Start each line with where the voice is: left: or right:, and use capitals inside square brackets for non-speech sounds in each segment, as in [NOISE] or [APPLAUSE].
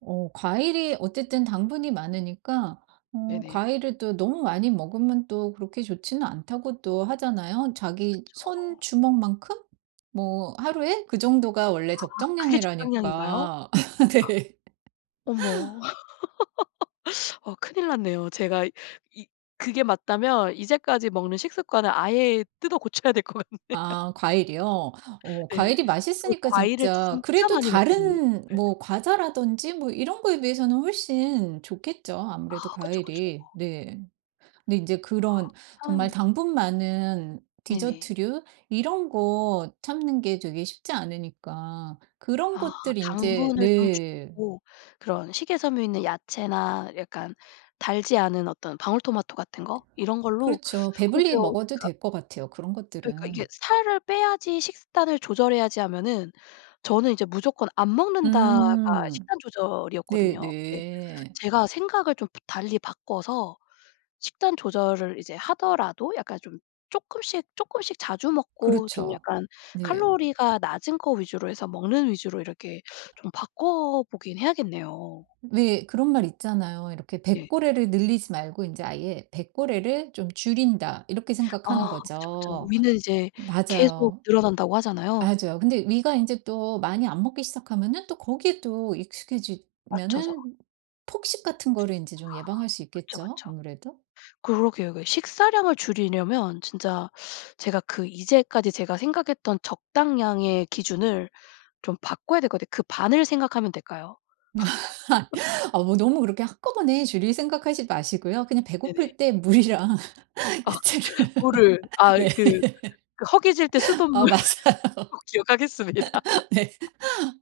right: 어 과일이 어쨌든 당분이 많으니까 어
left: 네네.
right: "과일을 또 너무 많이 먹으면 또 그렇게 좋지는 않다."고 또 하잖아요. 자기
left: 그쵸.
right: 손 주먹만큼? 뭐 하루에 그 정도가
left: 아
right: 원래
left: 그게 적당량인가요?
right: 적정량이라니까 아 네.
left: 어머. [LAUGHS] 어 큰일 났네요. 제가 이 그게 맞다면 이제까지 먹는 식습관을 아예 뜯어 고쳐야 될 것 같네요.
right: 아 과일이요? 어
left: 네.
right: 과일이
left: 저
right: 맛있으니까
left: 과일을
right: 진짜
left: 진짜
right: 그래도
left: 많이 먹거든요.
right: 다른
left: 예.
right: 뭐 과자라든지 뭐 이런 거에 비해서는 훨씬 좋겠죠
left: 아
right: 아무래도
left: 그쵸, 그쵸.
right: 과일이. 네. 근데 인제
left: 아
right: 그런 정말
left: 참.
right: 당분 많은
left: 네네.
right: 디저트류 이런 거 참는 게 되게 쉽지 않으니까. 그런
left: 아
right: 것들이 인제
left: 당분을 좀
right: 네.
left: 줄이고 그런 식이 섬유 있는 야채나 약간 달지 않은 어떤 방울토마토 같은 거? 이런 걸로
right: 그렇죠.
left: 그러면
right: 배불리 먹어도
left: 그러니까
right: 될 것 같아요 그런
left: 그러니까 이게
right: 것들은.
left: '살을 빼야지. 식단을 조절해야지.' 하면은 저는 이제 '무조건 안 먹는다.'가
right: 음.
left: 식단 조절이었거든요. 근데
right: 네네.
left: 제가 생각을 좀 부 달리 바꿔서 식단 조절을 이제 하더라도 약간 좀 쪼끔씩 쪼끔씩 자주 먹고 좀
right: 그렇죠.
left: 약간
right: 네.
left: 칼로리가 낮은 거 위주로 해서 먹는 위주로 이렇게 좀 바꿔보긴 해야겠네요.
right: 왜 그런 말 있잖아요. 이렇게
left: 네.
right: '뱃고래를 늘리지 말고 인제 아예 뱃고래를 좀 줄인다.' 이렇게
left: 아
right: 생각하는
left: 그쵸, 그쵸.
right: 거죠.
left: 위는 이제 계속
right: 맞아요.
left: 늘어난다고 하잖아요. 음
right: 맞아요. 근데 위가
left: 네.
right: 인제 또 많이 안 먹기 시작하면은 또 거기에 또
left: 맞춰서.
right: 익숙해지면은 폭식 같은 거를 인제
left: 아
right: 좀 예방할 수
left: 그쵸,
right: 있겠죠
left: 그쵸.
right: 아무래도?
left: 그러게요. 그 식사량을 줄이려면 진짜 제가 그 이제까지 제가 생각했던 적당량의 기준을 좀 바꿔야 될 것 같아요. 그 반을 생각하면 될까요? [LAUGHS]
right: [LAUGHS] 아 뭐 너무 그렇게 한꺼번에 줄일 생각하지 마시고요. 그냥
left: 네네.
right: 배고플 때 물이랑
left: 아
right: 야채를
left: 물을. 아
right: 네.
left: 그 그 허기질 때
right: [LAUGHS] 어
left: 수돗물
right: 맞아요.
left: 꼭 기억하겠습니다.
right: [LAUGHS] 네.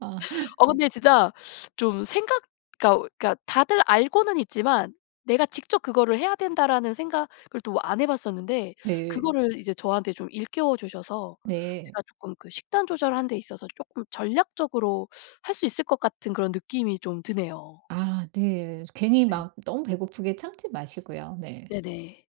right: 아.
left: 어
right: 네.
left: 근데 진짜 좀 생각 그러니까 그러니까 다들 알고는 있지만 '내가 직접 그거를 해야 된다.'라는 생각을 또 안 해 봤었는데
right: 네.
left: 그거를 이제 저한테 좀 일깨워 주셔서
right: 네.
left: 제가 쪼끔 그 식단 조절하는 데 있어서 쪼끔 전략적으로 할 수 있을 것 같은 그런 느낌이 좀 드네요.
right: 아 네. 괜히
left: 예.
right: 막 너무 배고프게 참지 마시고요. 네.
left: 네네.